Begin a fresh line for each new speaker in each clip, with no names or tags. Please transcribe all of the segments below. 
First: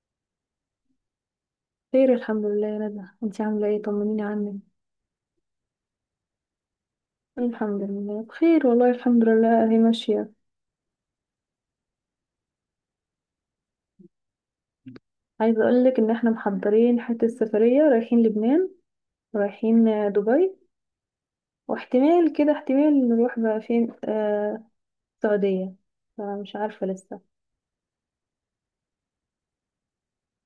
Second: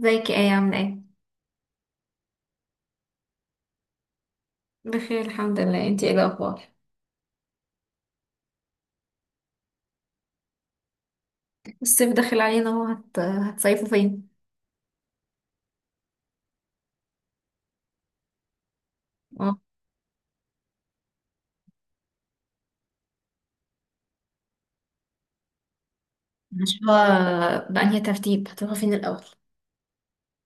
ازيك يا ايه، عاملة ايه؟
خير، الحمد لله يا ندى. انتي عاملة ايه؟ طمنيني عنك.
بخير الحمد لله. انتي ايه الأخبار؟
الحمد لله بخير، والله الحمد لله هي ماشية.
الصيف داخل علينا اهو، هتصيفوا فين؟
عايزة اقولك ان احنا محضرين حتة سفرية، رايحين لبنان.
اه.
رايحين دبي. واحتمال كده احتمال نروح بقى فين السعودية. فمش
مش
عارفة
هو.
لسه.
بأنهي ترتيب هتروحوا فين الأول؟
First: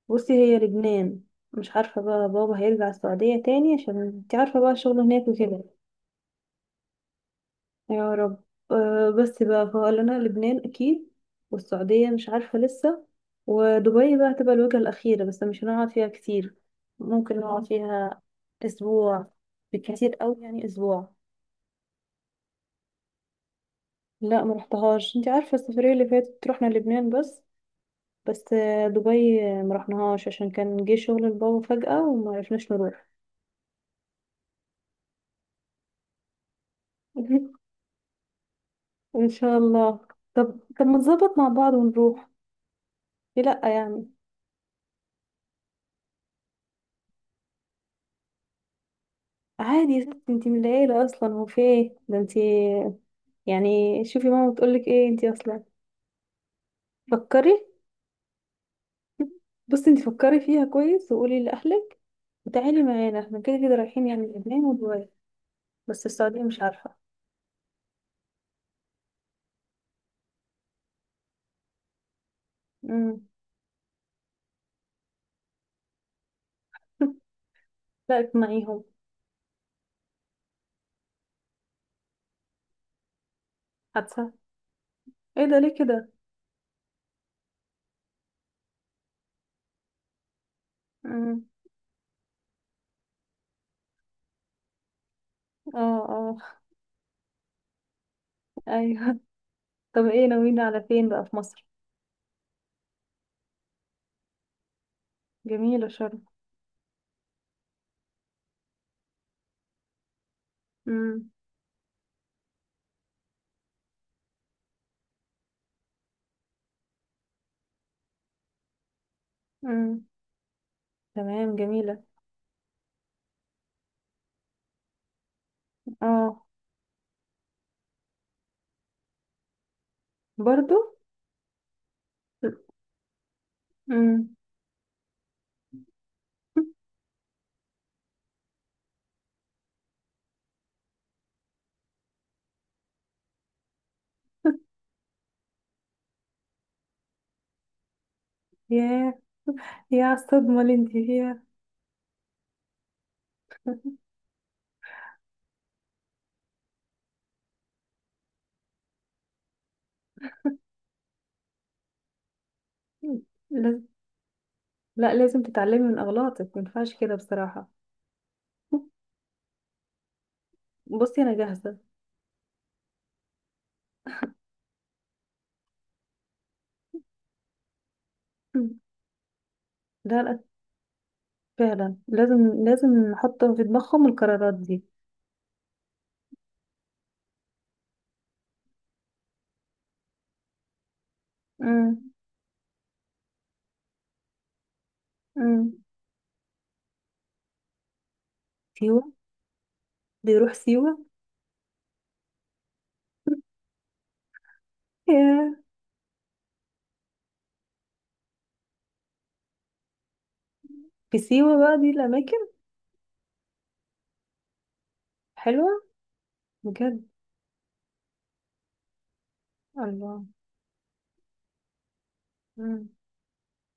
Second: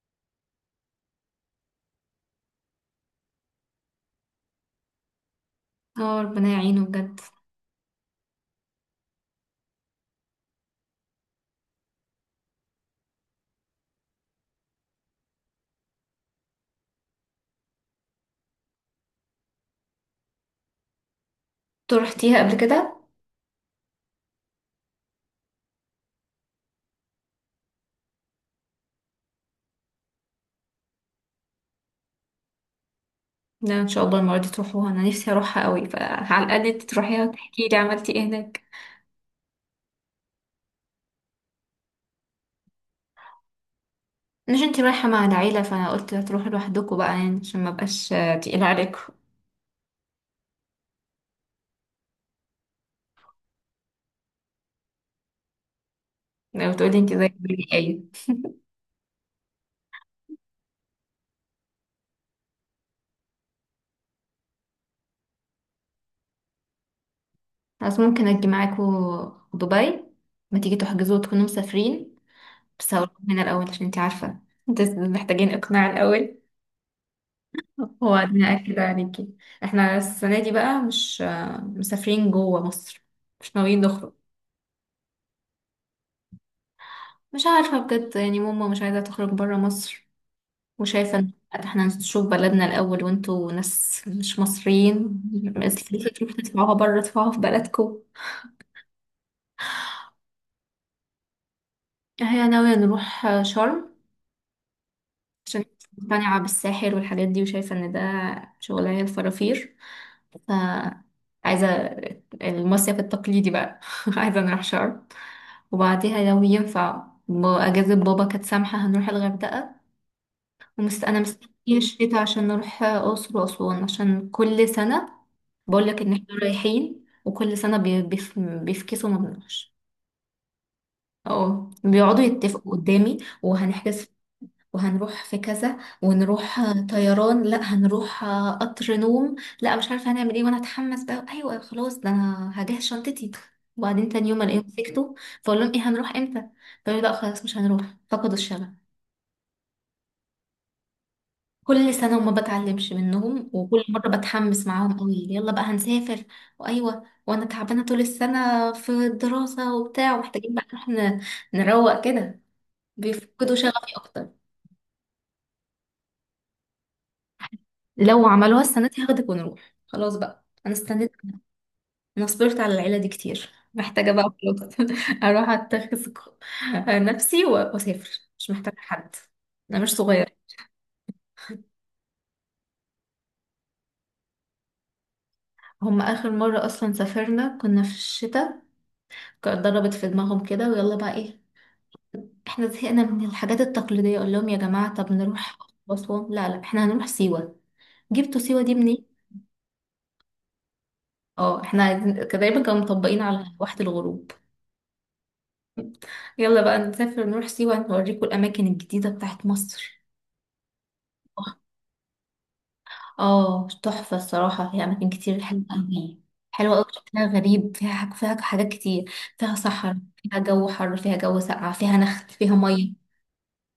بصي، هي لبنان. مش عارفة بقى، بابا هيرجع السعودية تاني، عشان انتي عارفة بقى الشغل هناك وكده.
اه، ربنا يعينه بجد.
يا رب. أه، بس بقى فقال لنا لبنان اكيد. والسعودية مش عارفة لسه. ودبي بقى هتبقى الوجهة الأخيرة، بس مش هنقعد فيها كتير. ممكن نقعد فيها أسبوع. بالكتير أوي يعني أسبوع.
انتوا رحتيها قبل كده؟
لا، ما رحتهاش. انت عارفة السفرية اللي فاتت رحنا لبنان بس. بس دبي، ما رحناهاش عشان كان جه شغل البابا فجأة وما عرفناش نروح.
لا، ان شاء الله المرة دي تروحوها، انا نفسي اروحها قوي، فعلى الأقل انتي تروحيها وتحكي لي عملتي ايه هناك.
ان شاء الله. طب طب، ما نظبط مع بعض ونروح. ليه لا يعني؟
مش انتي رايحة مع العيلة، فانا قلت هتروحوا لوحدكم بقى يعني عشان ما بقاش تقيل عليكم.
عادي يا ستي، انتي من العيلة اصلا. هو في ايه ده؟ انتي يعني، شوفي ماما بتقولك ايه؟ انتي اصلا
لو تقولي انتي زي
فكري.
بيقولي ايه.
بصي، انتي فكري فيها كويس وقولي لأهلك. وتعالي معانا، احنا كده كده رايحين يعني لبنان ودبي. بس السعودية مش عارفة.
بس ممكن اجي معاكوا دبي؟ ما تيجي تحجزوا وتكونوا مسافرين. بس هقول
امم.
من الأول عشان انتي عارفة، انت محتاجين إقناع الأول،
لا،
وبعدين أكد
اقنعيهم.
عليكي. احنا السنة دي بقى مش مسافرين جوه مصر، مش ناويين نخرج.
حادثة! ايه ده؟ ليه كده؟
مش عارفة بجد، يعني ماما مش عايزة تخرج برا مصر، وشايفة ان
امم.
احنا نشوف بلدنا الأول، وانتوا ناس مش مصريين بس،
اه،
تروحوا
اه،
تدفعوها برا، تدفعوها في بلدكم.
ايوه. طب ايه ناويين على فين بقى في مصر؟
هي ناوية نروح شرم، عشان
جميلة شرم.
مقتنعة بالساحر والحاجات دي، وشايفة ان ده شغلانة الفرافير. ف
امم.
عايزة المصيف التقليدي بقى. عايزة نروح شرم، وبعديها لو ينفع أجازة بابا كانت سامحة هنروح الغردقة.
امم.
أنا
تمام،
مستنية
جميلة.
الشتا عشان نروح أقصر وأسوان، عشان كل سنة بقولك إن احنا
اه،
رايحين، وكل سنة بيفكسوا ما بنروحش.
برضو.
اه، بيقعدوا يتفقوا قدامي، وهنحجز،
امم.
وهنروح في كذا، ونروح طيران، لا هنروح قطر نوم، لا مش عارفه هنعمل ايه، وانا اتحمس بقى، ايوه خلاص ده انا هجهز شنطتي، وبعدين تاني يوم الاقيهم سكتوا. فاقول لهم ايه، هنروح امتى؟ فيقولوا لا خلاص مش هنروح، فقدوا الشغف.
ياه. يا الصدمة اللي انت فيها!
كل سنه وما بتعلمش منهم، وكل مره بتحمس معاهم قوي، يلا بقى هنسافر، وايوه وانا تعبانه طول السنه في الدراسه وبتاع، ومحتاجين بقى نروح نروق كده، بيفقدوا
لاز-
شغفي اكتر.
لا، لازم تتعلمي من أغلاطك، ما ينفعش كده بصراحة.
لو عملوها السنة دي هاخدك ونروح خلاص بقى، انا استنيت،
بصي، أنا جاهزة.
انا صبرت على العيلة دي كتير. محتاجة بقى خلاص. اروح اتخذ نفسي واسافر، مش محتاجة حد، انا مش
لا
صغيرة.
لا، فعلا لازم لازم نحط في دماغهم القرارات دي.
هم اخر مرة اصلا سافرنا كنا في الشتاء، كانت ضربت في دماغهم كده، ويلا بقى ايه،
مم.
احنا زهقنا من الحاجات التقليدية، اقول لهم يا جماعة طب نروح
مم.
اسوان، لا لا احنا هنروح سيوة. جبتوا سيوة دي منين؟
سيوة. بيروح سيوة.
اه، احنا كان دايما كانوا مطبقين على واحة الغروب.
ياه.
يلا بقى نسافر نروح سيوة، نوريكم الأماكن الجديدة بتاعت مصر.
في سيوة بقى دي الأماكن؟
اه، تحفة الصراحة، هي أماكن كتير حلوة
حلوة.
أوي. حلوة أوي،
بجد؟
شكلها غريب، فيها فيها حاجات كتير. فيها صحراء،
الله.
فيها جو حر، فيها جو ساقع، فيها نخل، فيها
مم.
مية،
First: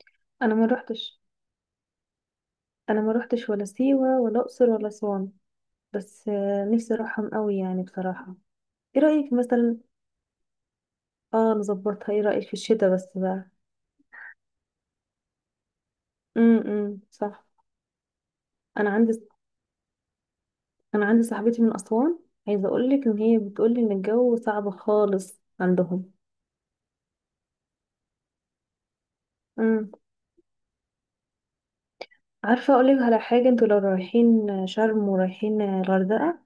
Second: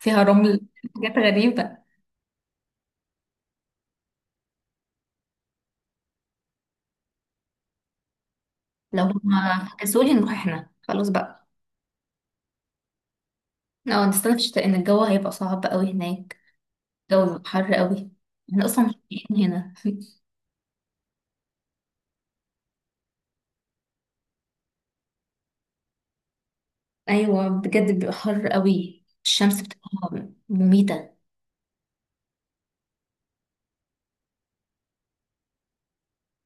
فيها
أنا
رمل،
ما
حاجات
روحتش.
غريبة.
أنا ما روحتش ولا سيوة ولا أقصر ولا أسوان. بس نفسي أروحهم قوي يعني بصراحة. إيه
لو
رأيك
هما
مثلا؟
فكسولي نروح احنا خلاص بقى.
اه، نظبطها. إيه رأيك في الشتاء بس بقى؟
اه، نستنى في الشتاء إن الجو هيبقى صعب أوي هناك،
امم،
الجو
صح.
بيبقى حر أوي، احنا أصلا
انا
مش
عندي
طايقين هنا.
انا عندي صاحبتي من اسوان. عايزه اقول لك ان هي بتقول لي ان الجو صعب خالص عندهم.
أيوة بجد بيبقى حر أوي، الشمس
امم.
بتبقى مميتة.
عارفه اقول لك على حاجه، انتوا لو رايحين شرم ورايحين الغردقه،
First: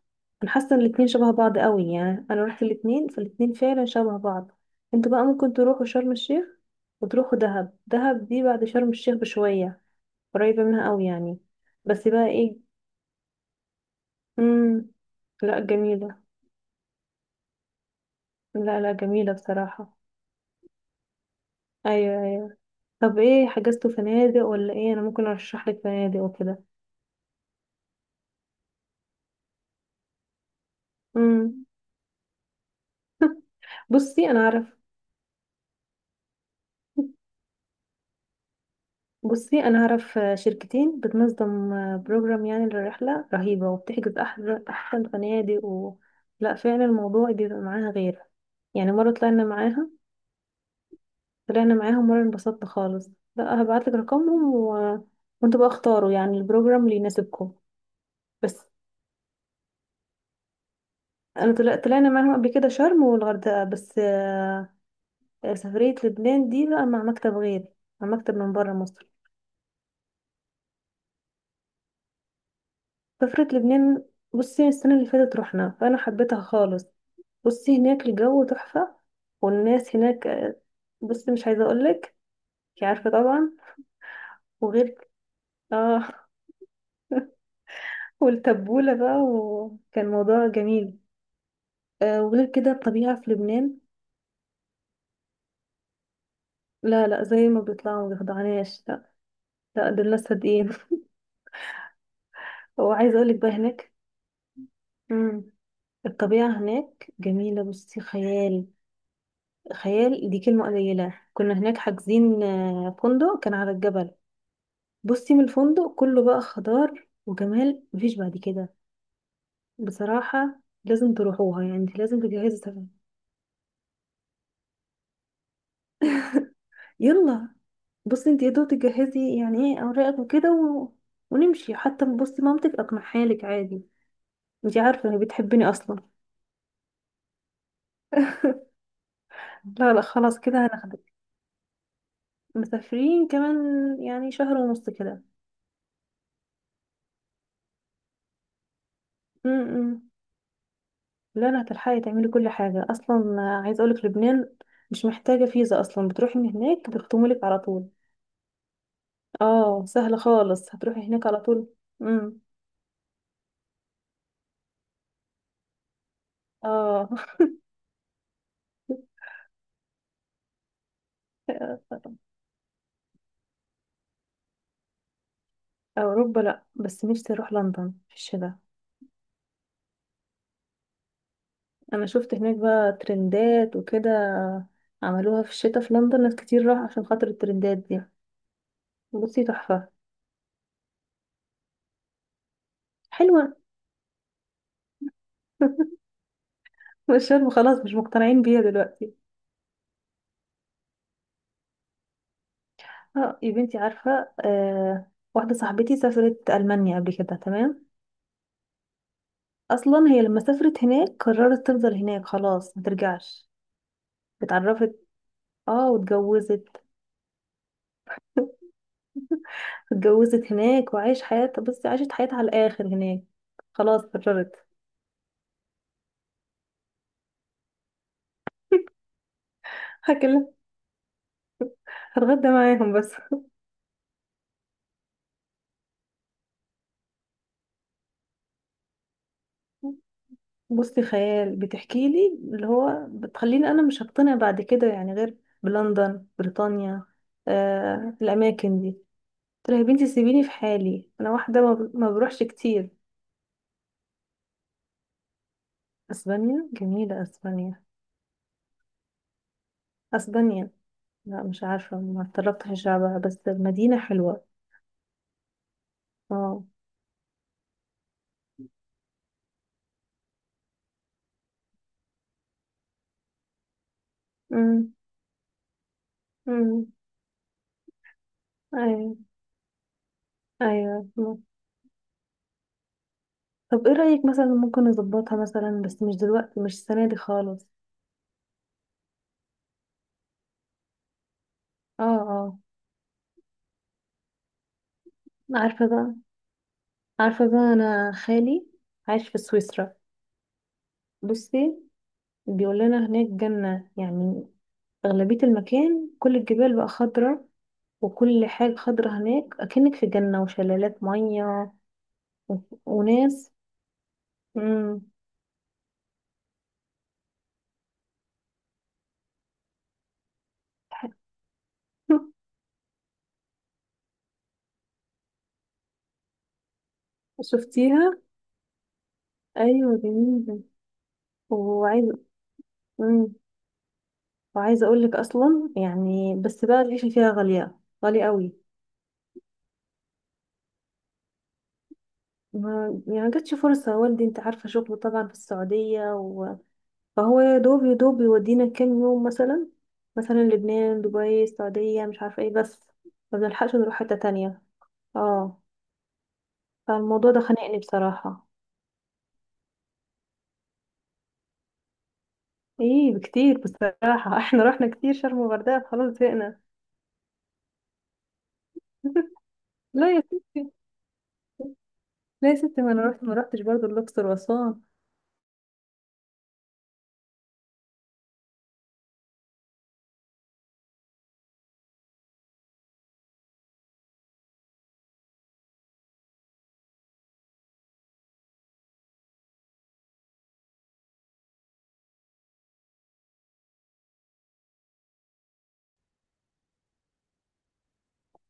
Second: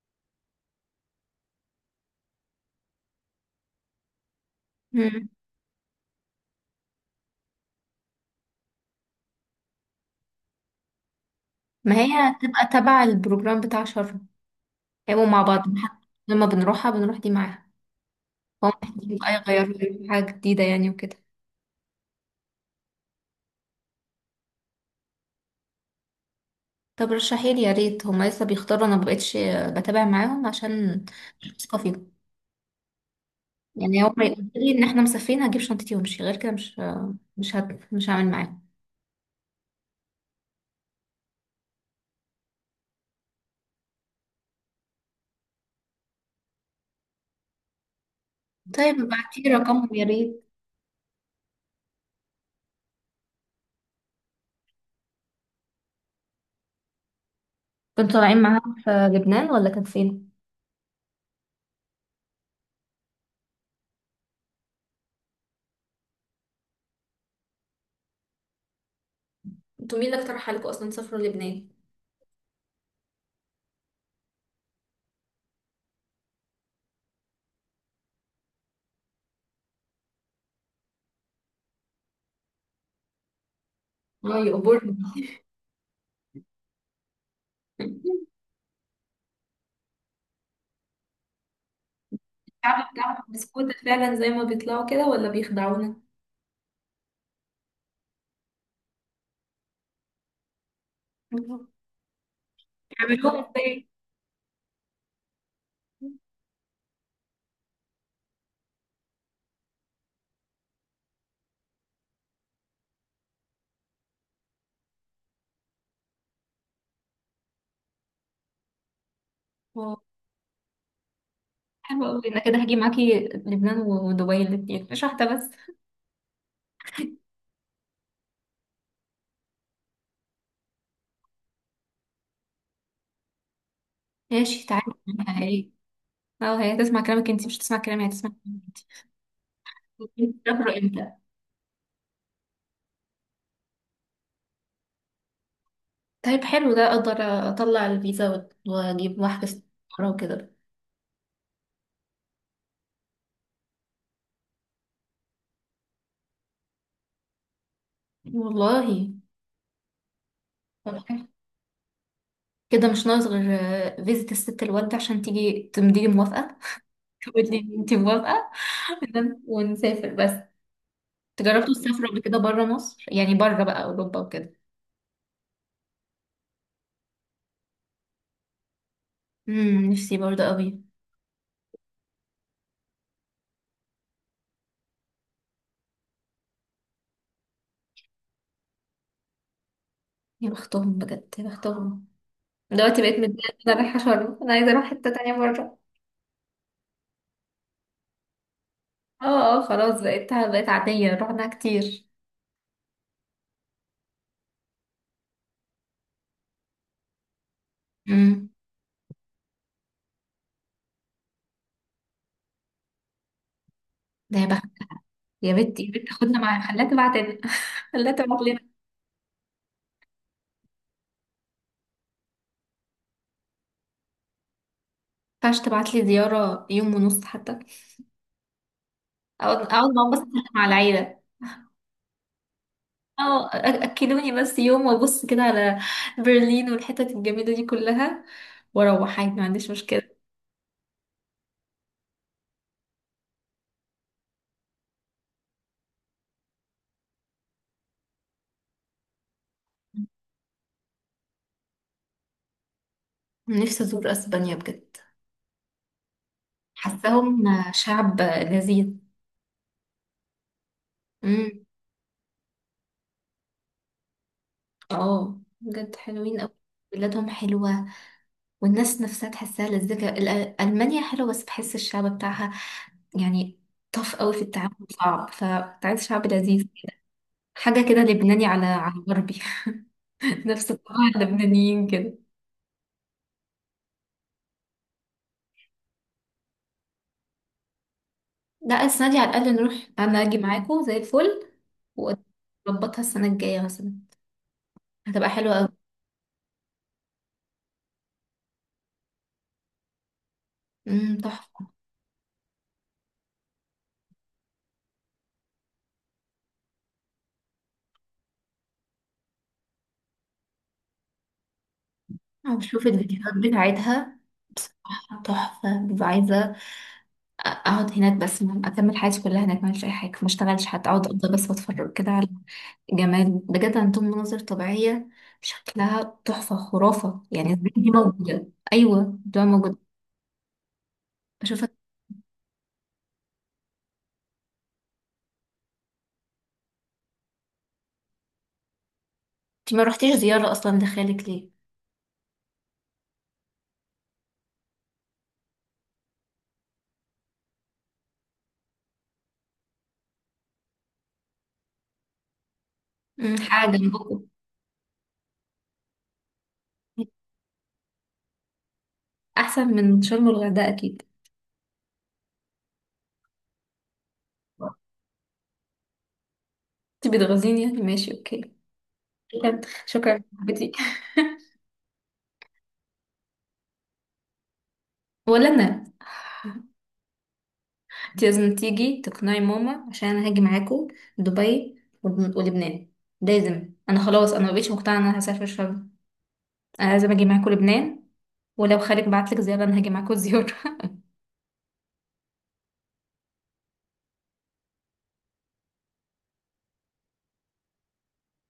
انا حاسه ان الاتنين شبه بعض قوي يعني. انا رحت الاتنين فالاتنين فعلا شبه بعض. انتوا بقى ممكن تروحوا شرم الشيخ، وتروحوا دهب. دهب دي بعد شرم الشيخ بشويه، قريبه منها قوي يعني.
ما
بس بقى
هي
ايه.
هتبقى تبع البروجرام بتاع شر،
امم.
هيبقوا مع
لا،
بعض، حتى
جميله.
لما بنروحها بنروح دي معاها. فهم
لا لا،
محتاجين بقى
جميله
يغيروا،
بصراحه.
يعملوا حاجة جديدة يعني وكده.
ايوه. طب، ايه حجزتوا فنادق ولا ايه؟ انا ممكن ارشح لك فنادق وكده.
طب رشحيلي يا ريت، هما لسه بيختاروا، انا مبقتش بتابع معاهم عشان مش
امم.
واثقة فيهم، يعني هما
بصي انا
يقولوا لي
اعرف
ان احنا مسافرين هجيب شنطتي وامشي، غير كده مش هعمل معاهم.
بصي انا اعرف شركتين بتنظم بروجرام يعني للرحله رهيبه، وبتحجز احلى احسن فنادق و... لا، فعلا الموضوع بيبقى معاها غير. يعني
طيب
مره طلعنا
ابعتيلي
معاها.
رقمهم يا ريت.
طلعنا معاهم مره انبسطنا خالص. لا، هبعت لك رقمهم و... وانتوا بقى اختاروا يعني البروجرام اللي يناسبكم.
كنتوا طالعين
بس
معاهم في لبنان ولا كان فين؟
انا طلعنا معاهم قبل كده شرم والغردقه بس. سفرية لبنان دي بقى مع مكتب غيري، مع مكتب من بره مصر.
انتوا مين اللي اقترح عليكم اصلا تسافروا لبنان؟
سفرية لبنان، بصي السنة اللي فاتت رحنا فأنا حبيتها خالص. بصي، هناك الجو تحفة. والناس هناك بصي مش عايزة أقولك. انتي عارفة طبعا.
اه يا أبور.
وغير، اه. والتبولة بقى، وكان موضوع جميل. وغير كده
الشعب
الطبيعة
بتاعهم
في
بسكوتة
لبنان.
فعلا زي ما بيطلعوا كده، ولا بيخدعونا؟
لا لا، زي ما بيطلعوا ما بيخدعناش، لا. لا، دول ناس صادقين. وعايزة أقولك
بيعملوها
بقى
ازاي؟
هناك. مم. الطبيعة هناك جميلة، بصي خيال. خيال دي كلمة قليلة. كنا هناك حاجزين فندق كان على الجبل. بصي، من الفندق كله بقى خضار وجمال مفيش بعد كده.
واو،
بصراحة لازم تروحوها، يعني انت
حلوة
لازم
قوي، انا
تجهزي
كده هاجي
سفر.
معاكي لبنان ودبي الاتنين، مش واحدة بس.
يلا. بصي انت يا دوب تجهزي يعني ايه اوراقك وكده و... ونمشي، حتى بصي مامتك اقنعها لك عادي.
ماشي
انت
تعالي،
عارفة انك
عنها ايه.
بتحبني اصلا.
اه، هي هتسمع كلامك انتي، مش هتسمع كلامي، هتسمع كلامك انتي.
لا لا، خلاص كده
بتسافروا امتى؟
هناخدك. مسافرين كمان يعني شهر ونص كده.
طيب حلو، ده اقدر اطلع الفيزا واجيب
م-
واحجز
م.
طيارة وكده.
لا لا، هتلحقي تعملي كل حاجة أصلا. عايزة أقولك لبنان مش محتاجة فيزا أصلا، بتروحي من هناك بيختموا لك على طول.
والله.
اه، سهلة خالص،
طب
هتروحي
حلو.
هناك على طول. امم.
كده مش ناقص غير فيزة الست الوالدة عشان تيجي تمضي موافقة،
اه.
تقول لي انتي موافقة، ونسافر بس. تجربتوا السفر قبل كده بره مصر، يعني بره بقى اوروبا وكده؟
أوروبا لأ، بس نفسي أروح لندن في الشتاء.
نفسي برضه قوي.
أنا شفت هناك بقى ترندات وكده، عملوها في الشتاء في لندن. ناس كتير راح عشان خاطر الترندات دي. بصي تحفة.
يا بختهم بجد، يا بختهم. دلوقتي بقيت
حلوة.
متضايقه إن انا رايحه شرم، انا عايزه اروح حته تانية بره.
مش شرم، خلاص مش مقتنعين بيها دلوقتي.
اه اه، خلاص بقيت بقيت عاديه، رحنا كتير.
اه يا بنتي، عارفة، واحدة صاحبتي سافرت ألمانيا قبل كده، تمام.
امم
أصلا هي لما سافرت هناك قررت تفضل هناك، خلاص ما ترجعش.
ده يا بخت.
اتعرفت،
يا بنت يا
اه،
بنت، خدنا معايا،
واتجوزت.
خليها تبعت لنا. خليها تبعت لنا.
اتجوزت هناك وعايش حياتها. بصي عاشت حياتها على الآخر هناك. خلاص قررت.
ما ينفعش تبعت لي زياره يوم ونص حتى؟ اقعد اقعد مع بس كده
هكلم،
مع العيله.
هتغدى معاهم بس.
اه، اكلوني بس يوم، وابص كده على برلين والحتت الجميله دي كلها، واروح عادي، ما عنديش مشكله.
بصي خيال بتحكي لي، اللي هو بتخليني أنا مش هقتنع بعد كده يعني، غير بلندن، بريطانيا، الأماكن دي. قلت لها يا بنتي سيبيني في حالي، انا واحده ما بروحش كتير.
نفسي أزور أسبانيا بجد،
اسبانيا جميله،
حاساهم
اسبانيا.
شعب لذيذ.
اسبانيا. لا
امم.
مش عارفه، ما اتطرقتش لشعبها، بس المدينه حلوه.
اه، بجد حلوين أوي،
اه.
بلادهم حلوة، والناس نفسها تحسها لذيذة. ألمانيا حلوة، بس بحس الشعب بتاعها يعني طف قوي في التعامل،
امم.
صعب، فكنت عايز شعب لذيذ
امم.
كده، حاجة كده لبناني على
ايوه.
غربي. نفس الطباع
ايوه. مم.
اللبنانيين كده.
طب ايه رايك، مثلا ممكن نظبطها، مثلا بس مش دلوقتي، مش السنه دي خالص.
لا، السنة دي على الأقل نروح، أنا أجي معاكم زي الفل،
اه، اه.
وأظبطها السنة الجاية مثلا، هتبقى حلوة أوي.
عارفه بقى عارفه بقى انا خالي عايش في سويسرا.
تحفة.
بصي، بيقول لنا هناك جنه يعني. اغلبيه المكان كل الجبال بقى خضره، وكل حاجة خضرة هناك أكنك في جنة، وشلالات مية و...
وشوف الفيديوهات
وناس.
بتاعتها،
مم.
تحفة. ببقى عايزة أقعد هناك بس، أكمل حياتي كلها هناك، ما أعملش أي حاجة، ما أشتغلش حتى، أقعد أفضل بس وأتفرج كده على جمال، بجد عندهم مناظر طبيعية شكلها تحفة، خرافة يعني، ازاي دي
شفتيها؟
موجودة، أيوة دي موجودة.
أيوة، جميلة.
بشوفك.
وعايزة. مم. وعايزة أقول لك أصلا يعني، بس بقى العيشة فيها غالية، غالية قوي.
أنت ما رحتيش زيارة أصلا لخالك ليه؟
ما يعني جاتش فرصة، والدي أنت عارفة شغله طبعا في السعودية و... فهو يا دوب يا دوب يودينا كام يوم مثلا. مثلا لبنان، دبي، السعودية، مش عارفة ايه، بس ما
حاجة
بنلحقش نروح حتة
جنبكم،
تانية. اه، فالموضوع ده خانقني بصراحة.
أحسن من شرم والغردقة أكيد.
ايه، بكتير بصراحة. احنا رحنا كتير شرم وغردقة، خلاص زهقنا.
أنت بتغزيني يعني، ماشي أوكي. شكرا شكرا
لا يا
يا صاحبتي.
ستي. لا يا ستي، ما انا رحت، ما رحتش برضو الاقصر واسوان.
ولا أنا. انت لازم تيجي تقنعي ماما عشان انا هاجي معاكم دبي ولبنان، لازم. انا خلاص، انا مبقتش مقتنعه ان انا هسافر شرم، انا لازم اجي معاكم لبنان. ولو خالك بعتلك زياره انا هاجي معاكم. زياره.